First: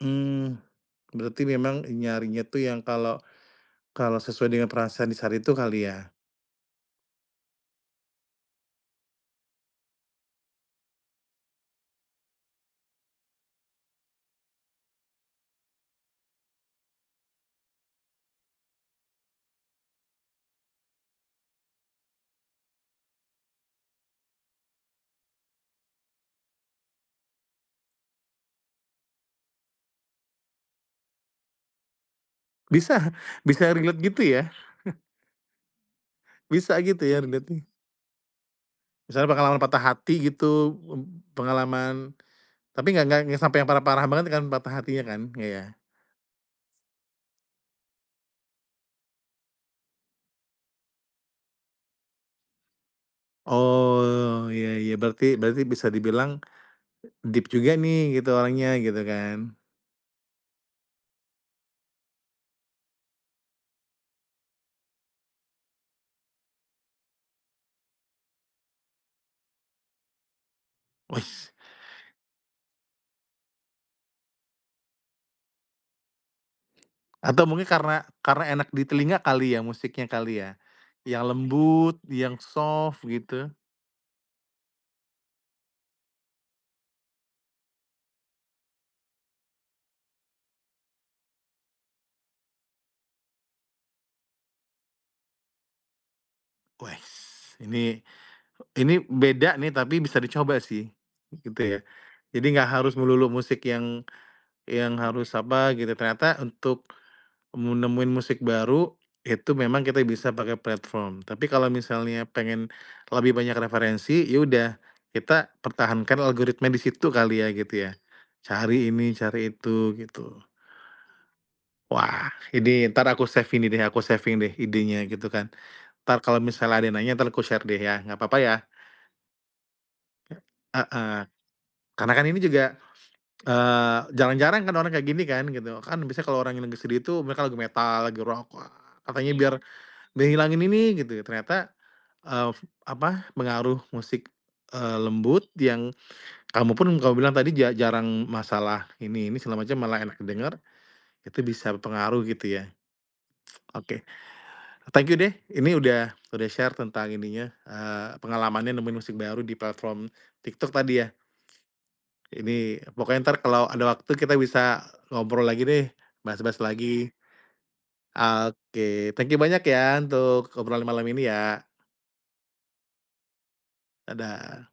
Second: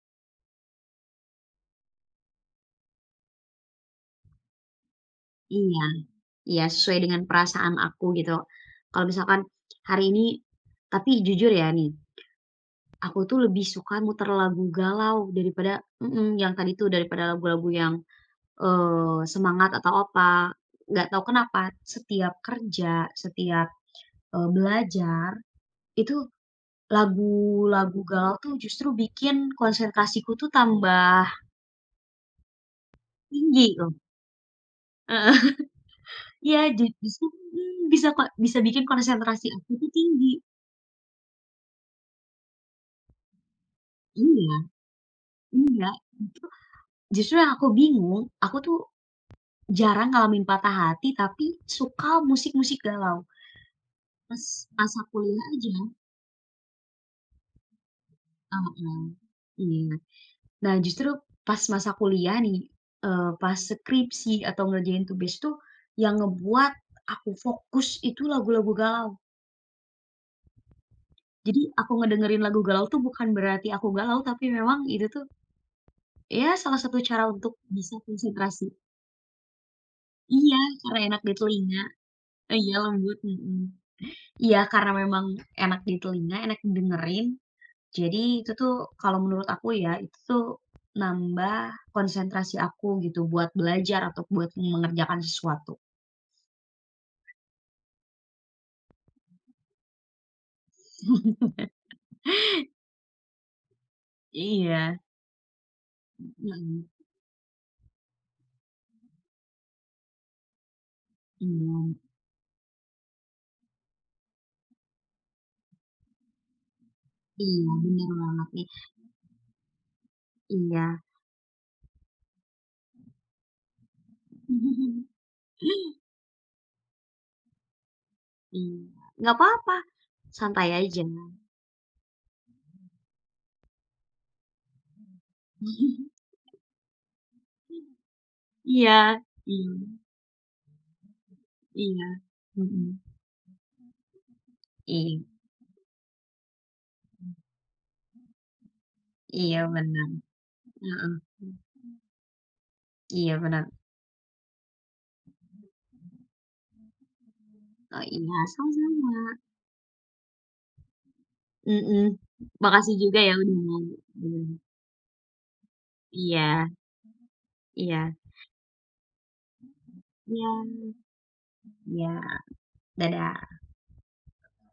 Mmm, berarti memang nyarinya tuh yang kalau, kalau sesuai dengan perasaan di saat itu Iya, kali ya? iya sesuai dengan perasaan aku gitu. Kalau misalkan hari ini, tapi jujur ya nih, aku tuh lebih suka muter lagu galau daripada mhm, yang tadi tuh daripada lagu-lagu yang, eee, semangat atau apa. Nggak tahu kenapa setiap kerja setiap, eee, belajar, itu lagu-lagu galau tuh, justru bikin konsentrasiku tuh tambah Bisa, Tinggi bisa tuh. relate gitu ya? Heeh, iya Bisa ju gitu ya justru relate-nya. bisa, mmm, bisa bikin Misalnya konsentrasi pengalaman aku patah tuh hati tinggi. gitu, eb pengalaman tapi nggak nggak nggak yang sampai yang parah-parah banget kan Iya, patah hatinya kan? Nggak ya? iya. Justru justru yang aku bingung, aku tuh jarang ngalamin patah hati tapi suka musik-musik galau. Oh ya Pas ya masa berarti kuliah berarti bisa aja. dibilang, deep juga nih gitu orangnya Heeh, gitu kan. iya. Nah, justru pas masa kuliah nih, eee, pas skripsi atau ngerjain tugas tuh, yang ngebuat aku fokus itu lagu-lagu galau. Wis. Jadi aku ngedengerin lagu galau tuh bukan berarti aku galau tapi memang itu tuh, ya salah satu cara Atau untuk mungkin bisa karena karena konsentrasi. enak di telinga kali ya musiknya kali ya? Iya karena enak Yang di telinga, lembut, yang iya soft lembut, gitu. mhm, iya karena memang enak di telinga, enak didengerin. Jadi itu tuh kalau menurut aku ya itu tuh nambah konsentrasi aku gitu buat belajar atau buat mengerjakan sesuatu. Wes ini, ini beda nih tapi bisa dicoba sih gitu ya. Jadi nggak harus melulu musik yang, yang Iya. harus apa gitu. Ternyata untuk, Mhm. mu nemuin musik baru itu memang kita bisa pakai platform. Tapi kalau Mmm. misalnya pengen, lebih banyak referensi, ya udah kita pertahankan algoritma di situ kali ya Iya gitu ya. bener banget ya. Cari ini, cari itu gitu. Iya. Wah ini entar aku save ini deh, aku saving deh idenya gitu kan. Entar kalau misalnya ada yang nanya entar aku share deh ya, nggak apa-apa ya? Iya nggak apa-apa, Ya, santai aja. heeh, karena kan ini juga, eee, jarang-jarang kan orang kayak gini kan gitu. Kan biasanya kalau orang yang lagi sedih itu mereka lagu metal, lagu rock, wah, Iya, katanya biar mmm. ngehilangin ini gitu. Ternyata, Iya, eee, mhm. apa pengaruh musik, eee, Iya. lembut yang, kamu pun kamu bilang tadi ja jarang masalah ini ini Iya segala macam malah benar, enak didengar, heeh. itu Mmm. bisa berpengaruh gitu ya. Iya bener. Oke, thank you deh ini udah udah share tentang ininya, Oh eee, iya pengalamannya nemuin musik sama-sama. baru di platform TikTok tadi ya. Mhm, Ini makasih juga pokoknya ya entar udah kalau ada ngobrol, waktu kita mhm. bisa ngobrol lagi deh, bahas-bahas Iya. lagi. Iya. Oke, thank you banyak ya, untuk Iya, obrolan malam ini ya. iya. Dadah. Dadah.